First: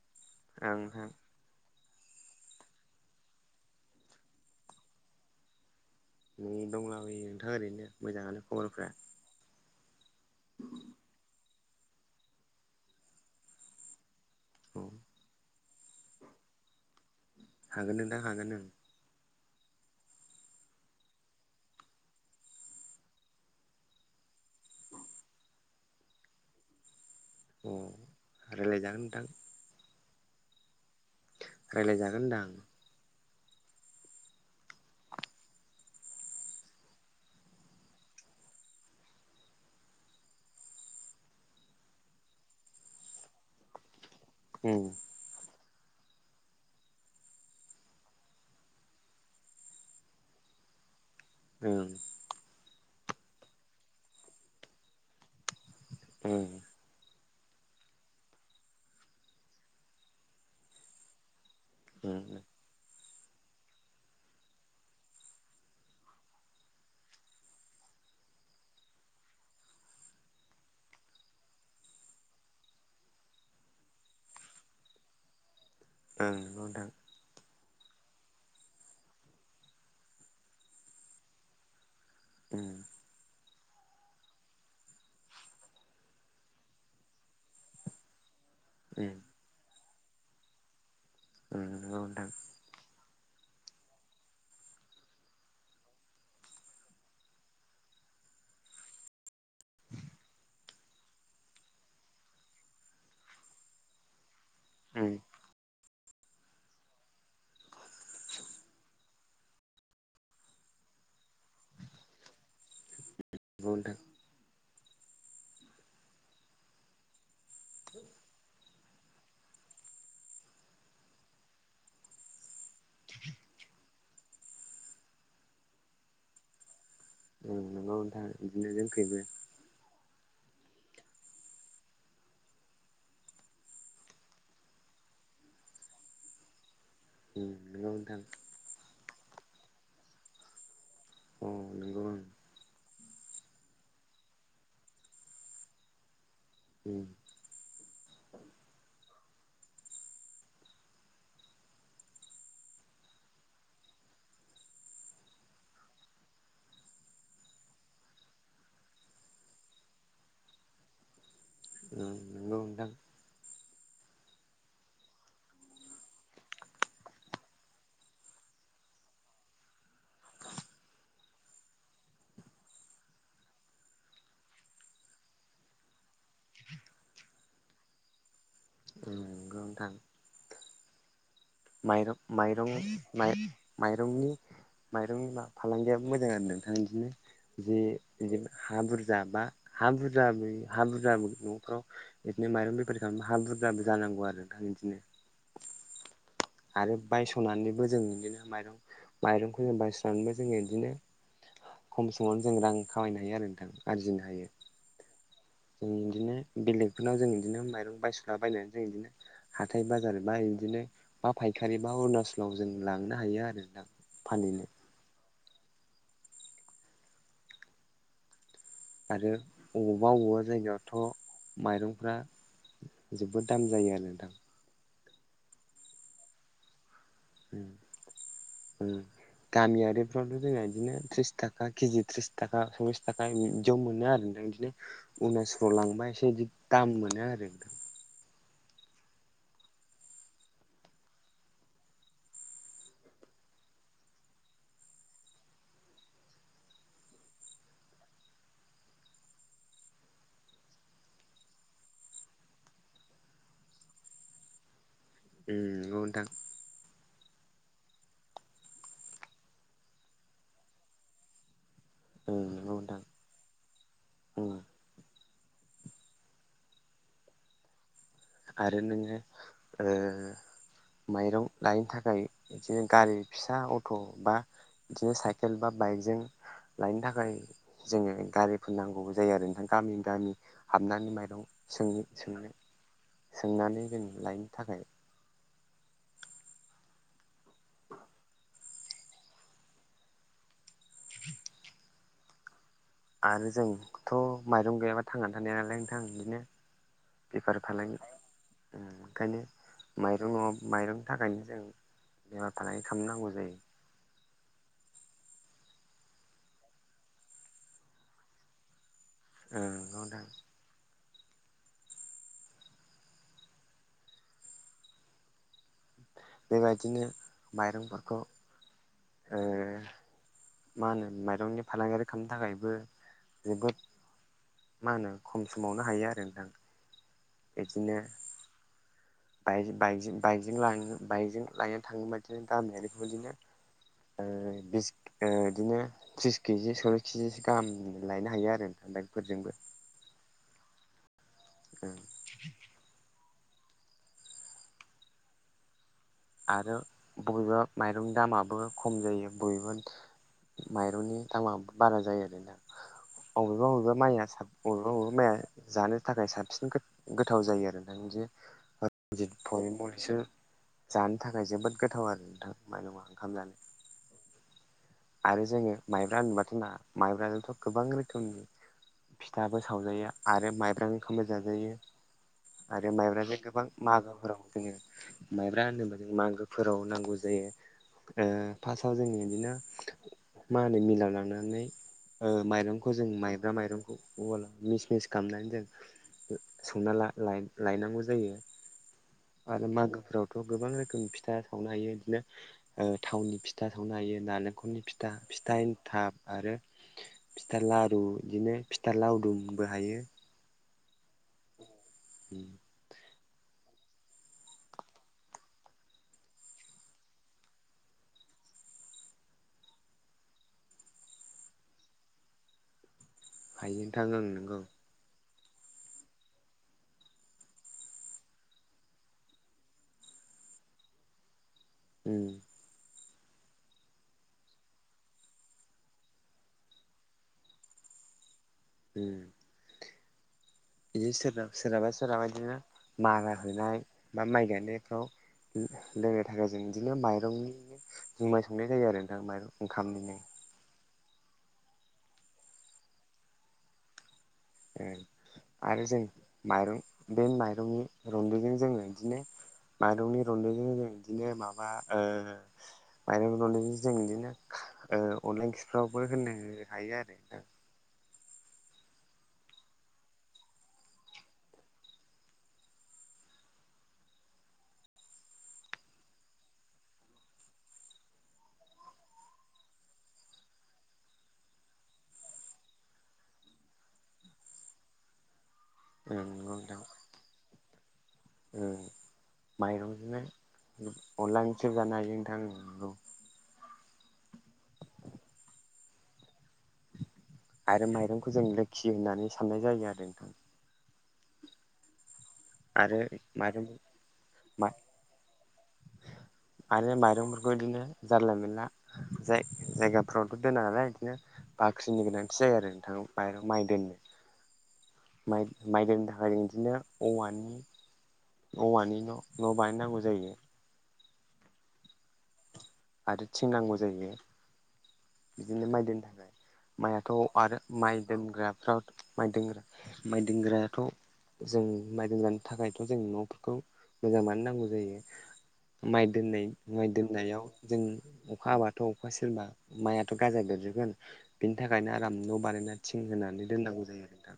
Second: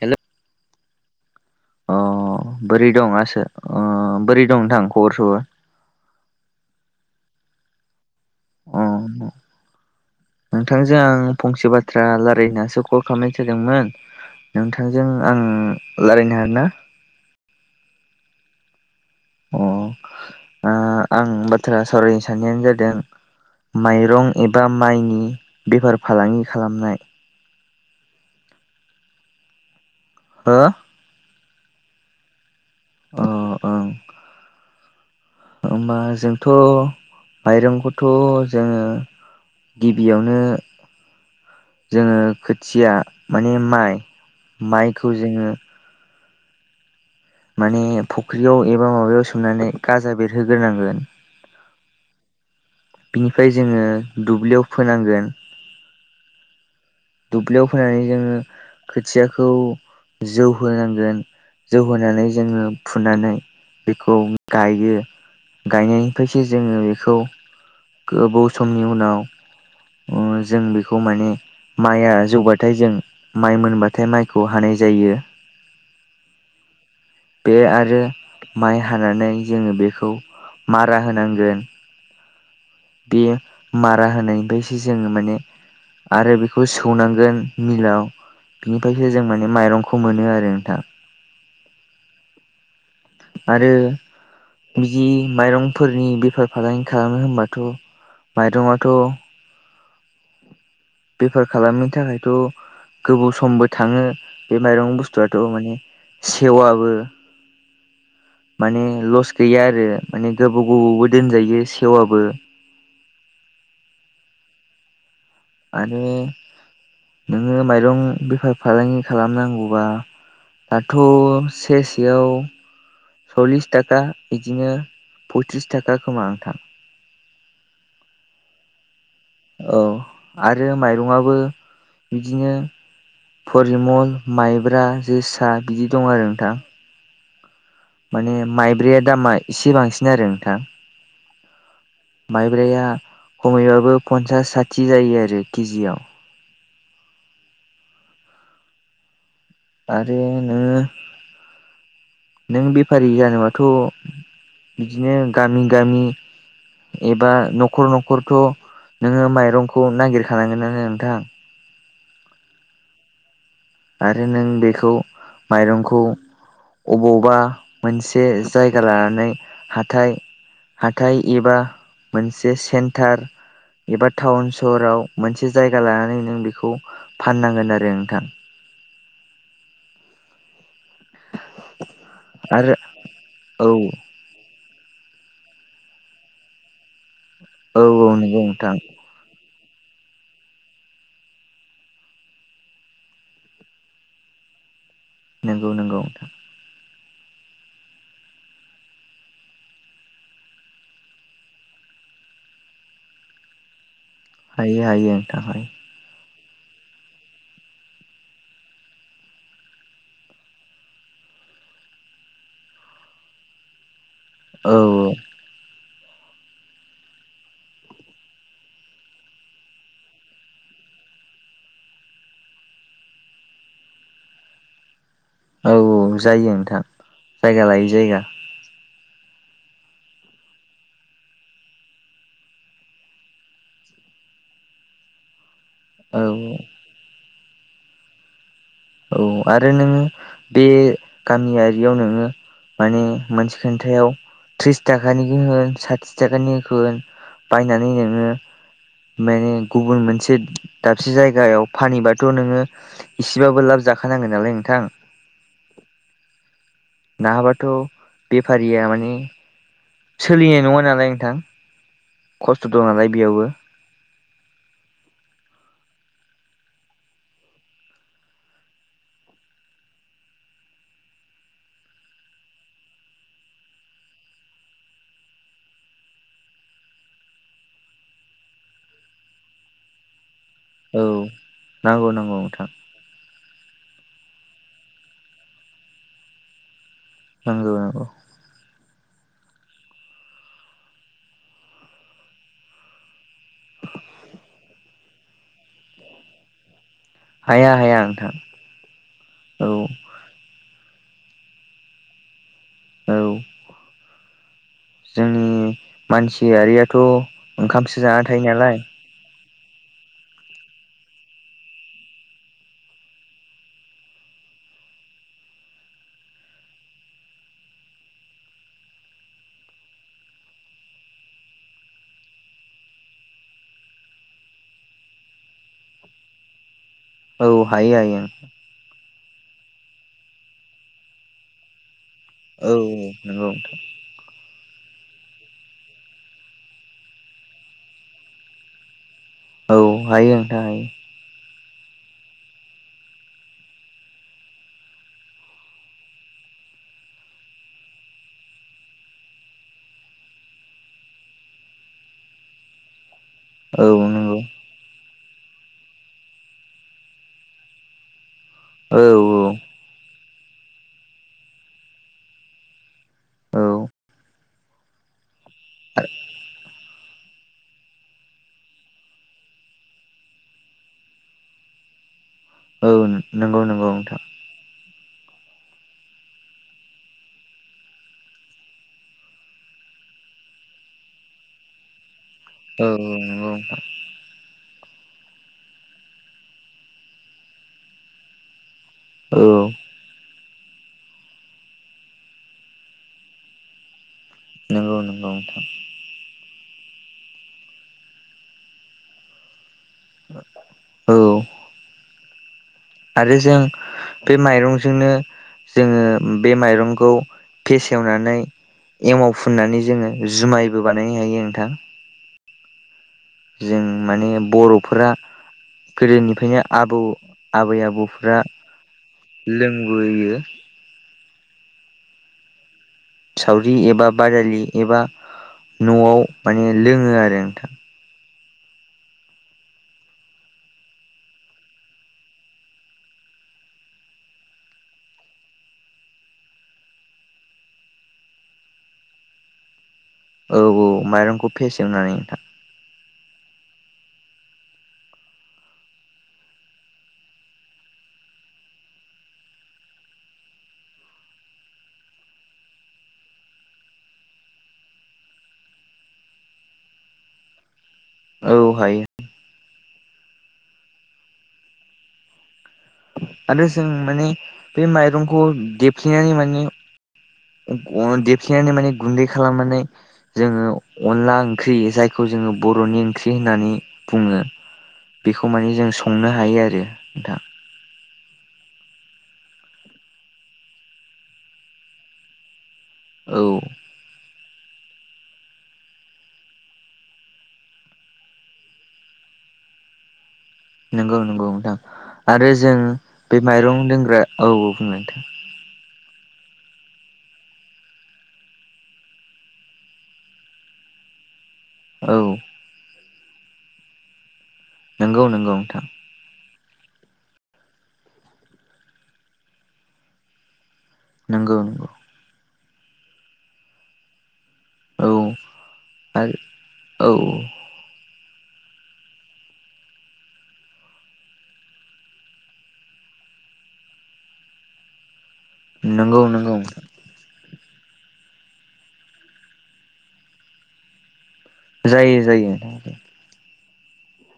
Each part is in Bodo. हेल' ओं हों अ बोरै दं आसो बोरै दं नोंथां खबर सबर नै दंलाबोयो नोंथां ओरैनो मोजाङानो अ खबरफ्रा नोंथांजों आं फंसे बाथ्रा रायलायनासो कल खालामनाय जादोंमोन औ नोंथांजों आं रायलायनो हागोना हागोन नोंथां हागोन ओं अ आं बाथ्रा सावरायनो साननायानो जादों माइरं एबा माइनि बेफार फालांगि खालामनाय अ रायलायजागोन नोंथां हो रायलायजागोन होनदां ओ ओं होमबा जोंथ' माइरंखौथ' जोङो गिबियावनो जोङो खोथिया माने माइ उम माइखौ जोङो माने फुख्रियाव एबा माबायाव सोमनानै गाजा बेरहोग्रोनांगोन। [unintelligible] बिनिफ्राय जोङो दुब्लियाव फोनांगोन। ओं दुब्लियाव फोनानै जोङो खोथियाखौ जौ होनांगोन। जौ ओं होनानै जोङो फुनानै बेखौ गायो। गायनायनिफ्रायसो जोङो बेखौ गोबाव समनि उनाव जों बेखौ माने माइआ जौबाथाय जों माइ मोनबाथाय माइखौ हानाय जायो। ओं ना नोंथां बे आरो माइ हानानै जोङो बेखौ मारा होनांगोन। [inaudible] बे मारा होनायनिफ्रायसो जोङो माने आरो बेखौ सौनांगोन मिलाव उम बिनिफ्रायसो जों माने माइरंखौ मोनो आरो नोंथां। उम नंगौ नोंथां। आरो बिदि माइरंफोरनि बेफार फालांगि खालामनो होनबाथ' माइरङाथ' बेफार खालामनि थाखायथ' गोबाव समबो थाङो बे माइरं उम बुस्थुआथ' माने सेवाबो माने लस गैया आरो माने गोबाव गोबावबो दोनजायो सेवाबबो। बुथ आरो नोङो माइरं बेफार फालांगि खालामनांगौबा दाथ' ससेयाव सल्लिस थाखा बिदिनो पयथ्रिस थाखा खोमा नोंथां? माबा मोनथा बिदिनो जोंखैबो औ आरो माइरंआबो बिदिनो परिमल माइब्रा जोसा बिदि दं आरो नोंथां [inaudible] माने माइब्रैया दामा एसे बांसिन आरो नोंथां। अ नोंगौ माइब्राया खमैबाबो पन्सास साथि जायो आरो केजियाव [inaudible] आरो नोङो नों बेफारि जानोबाथ' बिदिनो गामि गामि एबा न'खर न'खरथ' नोङो माइरंखौ नागिरखानांगोन आनो नोंथां। औ नंगौ नोंथां आरो नों बेखौ माइरंखौ अबावबा मोनसे जायगा लानानै हाथाय हाथथाय एबा मोनसे सेन्टार एबा टाउन सहराव मोनसे जायगा लानानै नों बेखौ फाननांगोन आरो नोंथां। औ गोनांथार रं माइरं आरो माइरंनि औ माइरंनि फालांगियाबो मोजां आरो नोंथां बिदिनो जे औ औ नंगौ नोंथां हा बुरजा बज जाबा हा बुरजा हा बुरजाबो न'फ्राव बिदिनो माइरं बेफारि खालामा हा बुरजाबो जानांगौ आरो दं बिदिनो नंगौ नंगौ नोंथां आरो बायस'नानैबो जों बिदिनो माइरं माइरंखौ जों बायस'नानैबो जोङो बिदिनो खम समावनो जों रां खामायनो हायो आरो नोंथां आरजिनो हायो। हायो हायो नोंथां हायो। उम इदिनो बेलेगफोरनाव जों इदिनो माइरं बायसला ओ बायनाय जों इदिनो हाथाय बाजार बा इदिनो बा फायखारि बा अरुणाचलाव जों लांनो हायो आरो नोंथां। फाननो औ औ आरो अबावबा अबावबा जायगायावथ' माइरंफ्रा जोबोद दाम जायो आरो नोंथां। औ औ जायो नोंथां उम जायगा लायै जायगा। उम गामियारिफ्रावथ' जोंहा इदिनो त्रिस थाखा केजि थ्रिस थाखा सल्लिस थाखा इदियाव मोनो आरो नोंथां इदिनो उनासलाव लांबा औ एसे इदि दाम मोनो आरो। औ आरो नोङो बे गामियारियाव नोङो माने मोनसे खोन्थायाव त्रिस थाखानिखौ होन साथि थाखानि होन बायनानै नोङो माने गुबुन मोनसे दाबसे जायगायाव फानहैबाथ' नोङो इसेबाबो लाब जाखानांगोन नालाय नोंथां। उन नोंगौ नोंथां। नाङाबाथ' बेफारिया माने सोलिनाय नङा नालाय नोंथां उम खस्थ' नंगौ दं नोंथां नालाय बेयावबो। उम आरो नोङो ओ माइरं लायैनो थाखाय बिदिनो गारि फिसा अट' बा बिदिनो साइकेल बा बाइकजों लायनो थाखाय जोङो गारिफोर नांगौबो जायो आरो नोंथां गामि गामि औ हाबनानै माइरं सोङो नांगौ नांगौ सोंनानै नोंथां सोंनानै जों लायनो थाखाय नंगौ नंगौ। आरो जोंथ' माइरं गैयाबा थांनानै थानाय नालाय नोंथां इदिनो बेफार हाया फालांगि हाया नोंथां उम ओंखायनो औ माइ जोंङ' माइरंनि थाखायनो जों बेफार फालांगि औ खालामनांगौ जायो। जोंनि मानसियारियाथ' ओंखामसो जाना थायो नालाय ओं नंगौ नोंथां। बेबायदिनो माइरंफोरखौ ओ मा होनो माइरंनि फालांगारि खालामनो थाखायबो जोबोद मा होनो खम समावनो हायो आरो नोंथां। औ हायो हायो ओं। बाइकजों बाइकजों बाइकजों लायनो बाइकजों लायनो थाङोबा इदिनो औ गामियारिफोर बादिनो नंगौ नोंथां आरो बिस ओ इदिनो त्रिस केजि सल्लिस किजिसो गाहाम लायनो हायो आरो नोंथां बाइकफोरजोंबो। औ हायो नोंथां हायो हायो। ओं आरो बबेबा माइरंनि दामाबो खम जायो बबेबा माइरंनि दामाबो बारा जायो आरो नोंथां बबेबा औ बबेबा माइया नंगौ साब बबेबा बबेबा माइया जानो थाखाय साबसिन गो- गोथाव जायो आरो बिदिनो औ। औ फरिमलसो जानो थाखाय जोबोद गोथाव आरो नोंथां मारङा ओंखाम जानो। औ। आरो जोङो माइब्रा होनबाथ' ना माइब्राजोंथ' गोबां रोखोमनि फिथाबो सावजायो आरो माइब्रांनि ओंखामबो जाजायो। औ आरो माइब्राजों नंगौ गोबां नंगौ नोंथां मागोफोराव जोङो माइब्रा होनोबा जों मागोफोराव नांगौ जायो। ओ फार्स्टआव जों इदिनो माइनि मिलाव लांनानै ओ औ माइरंखौ जों नंगौ माइब्रा माइरंखौ उवालआव मिसमिस खालामनानै जों संना ला लायनांगौ जायो नोंथां औ आरो मागोफ्राव थ' गोबां रोखोमनि फिथा सावनो हायो इदिनो ओ थावनि फिथा सावनो हायो नालें खरनि नंगौ फिथा, नंगौ फिथा नोंथां एनथाब आरो फिथा लारु बिदिनो फिथा लावदुमबो हायो औ उम आरो जों बे माइरंजोंनो जोङो बे माइरंखौ फेसेवनानै एमाव फुननानै जोङो जुमायबो बानायनो हायो नोंथां। हायो जों नोंथां ओं माने नंगौ बर'फोरा गोदोनिफ्रायनो आबौ आबै आबौफ्रा लोंबोयो उम सावरि एबा बादालि एबा न'वाव माने लोङो आरो नोंथां उम बिदि सोराना सोरहाबा सोरहाबा इदिनो मारा होनाय बा माइ गायनायफ्राव लोंनो थाखाय जों बिदिनो माइरंनि जुमाइ संनाय जायो आरो नोंथां माइरं ओंखामनिनो औ औ माइरंखौ फेसेवनानै नोंथां उम आरो जों माइरं बे माइरंनि रन्दैजों जोङो इदिनो माइरंनि रन्दैजों जों बिदिनो माबा ओ माइरं रन्दैजों बिदिनो ओ अनला ओंख्रिफ्रावबो होनो हायो आरो नोंथां। औ हायो आरो जों माने बे माइरंखौ देबफ्लिनानै माने अन देबफ्लेनानै माने गुन्दै खालामनानै जोङो अनला ओंख्रि जायखौ जोङो बर'नि ओंख्रि होननानै बुङो। बेखौ माने जों उम संनो नंगौ हायो आरो नोंथां उम माइरंजोंनो अनला ओंख्रिबो जानो हायो नोंथां औ औ [inaudible] आरो माइरंखौ जों लोक्षि होननानै साननाय जायो आरो नोंथां। नंगौ नंगौ नोंथां आरो जों बे माइरं दोनग्रा औ औ बुं नोंथां आरो माइरंफोरखौ बिदिनो जारला मेनला जाय जायगाफ्रावथ' दोना नालाय इदिनो बाख्रिनि औ गोनांथि जायो आरो नोंथां मायरं माइ दोननो नंगौ माइ नंगौ नोंथां माइ दोननो थाखाय जों बिदिनो औवानि औवानि न' न' बानायनांगौ जायो। नंगौ नंगौ आरो थिं नांगौ जायो ले। औ बिदिनो माइ दोननो थाखाय आरो माइआथ' औ आरो माइ दोनग्राफ्राव माइ दोनग्रा माइ दोनग्रायाथ' जों माइ दोजानो थाखायथ' जों न'फोरखौ जोंनो मानो नांगौ जायो माइ नंगौ दोननाय नंगौ माइ दोन नायाव जों अखा हाबाथ' अखा सेरबा माइआथ' गाजा बेरजोबगोन। बिनि थाखायनो आराम जायो न' जायो बानायना थिं होनानै दोननांगौ जायो आरो नोंथां।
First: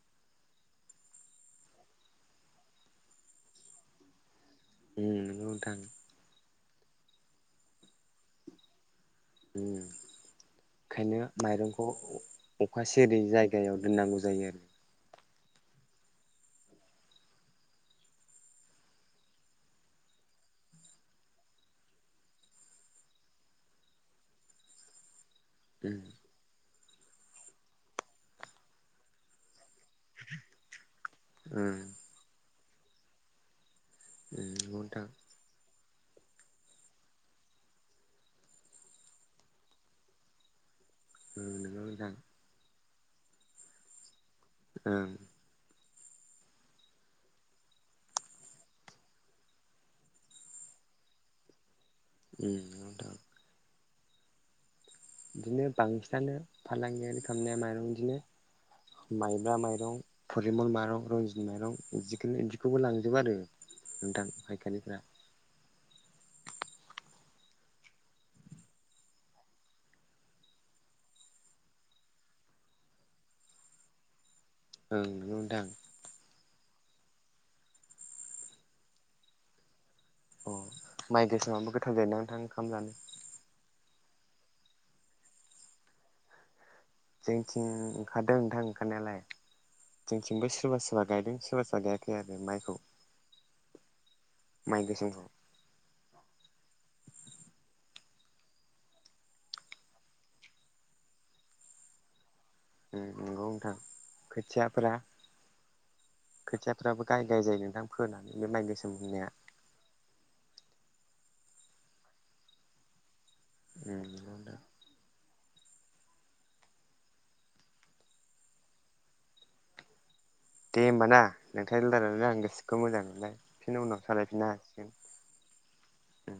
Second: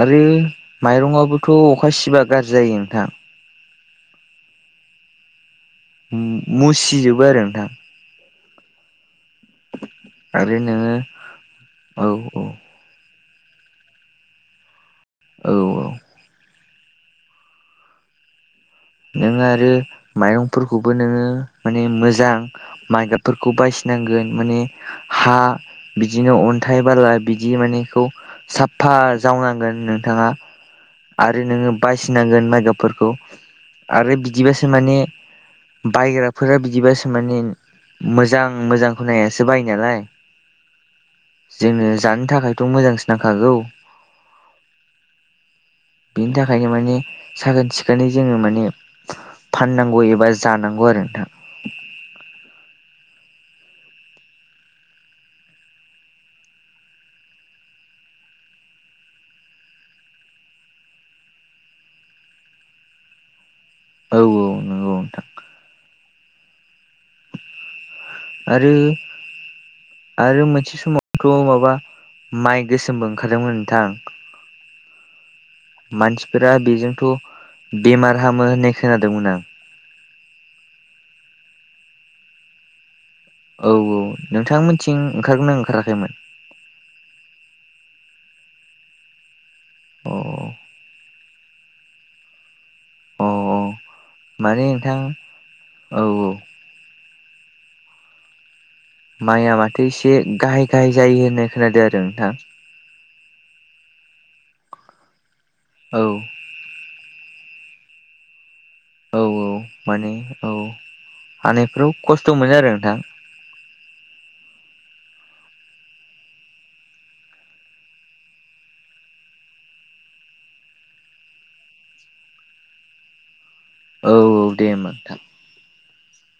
आरो माइरङाबोथ' अखा सिबा गाज्रि जायो नोंथां। उम नंगौ नोंथां मुसिजोबो आरो नोंथां। आरो नोङो ओखायनो माइरंखौ औ औ अखासे ओरै जायगायाव दोननांगौ जायो आरो औ औ नोंङ आरो माइरंफोरखौबो नोङो माने मोजां। माइ गाबफोरखौ बायसिनांगोन माने हा उम बिदिनो अन्थाइ बाला बिदि मानेखौ साफा जावनांगोन। नोंथाङा आरो नोङो उम बासिनांगोन मायगाफोरखौ आरो बिदिबासो नंगौ माने नोंथां बायग्राफोरा बिदिबासो माने मोजां मोजां खनायासो बायो नालाय उम नंगौ जोङो नोंथां जानो थाखायथ' मोजांसो नांखागौ। ओं बिनि थाखायनो माने साखोन सिखोनै जोङो माने फाननांगौ एबा जानांगौ आरो नोंथां। [unintelligible] बिदिनो बांसिनानो फालांगियारि खालामनाया माइरं बिदिनो। माइब्रा माइरं फरिमल माइरं रन्जित माइरं बिखनो बिदिखौबो लांजोबो आरो। औ नोंथां नंगौ फायखारिफोरा नोंथां आरो आरो मोनसे समावथ' माबा माइ गोसोमबो ओंखारदोंमोन नोंथां। ओं नो मोनदों मानसिफोरा बेजोंथ' बेमार हामो होननाय खोनादोंमोन आं अ माइ गोसेाबबो गोथाव जायो न नोंथां ओंखाम जानो औ औ नोंथांमोनथिं ओंखारगोन ओंखाराखैमोन। जोंथिं ओंखारदों नोंथां ओंखारनायालाय अ जोंथिंबो सोरबा सोरबा गायदों सोरबा सोरबा फ गायाखै आरो माइखौ अ औ माने माइ नोंथां गोसोमखौ औ औ। माइया माथो एसे गाहाय गाहाय जायो होननाय खोनादों आरो नोंथां। नंगौ नथां खोथियाफोरा औ। खोथियाफ्राबो गाय गाय जायो नोंथां फोनानै बे माइ गोस औ औ माने औ हानायफ्राव खस्थ' मोनो आरो नोंथां मादों दे होमब ना नोंथां लार आं गोसोखौ मोजां मोनलाय बिन उनाव औ औ सालायफिननो दे होमबा हासिगोन। नोंथां उम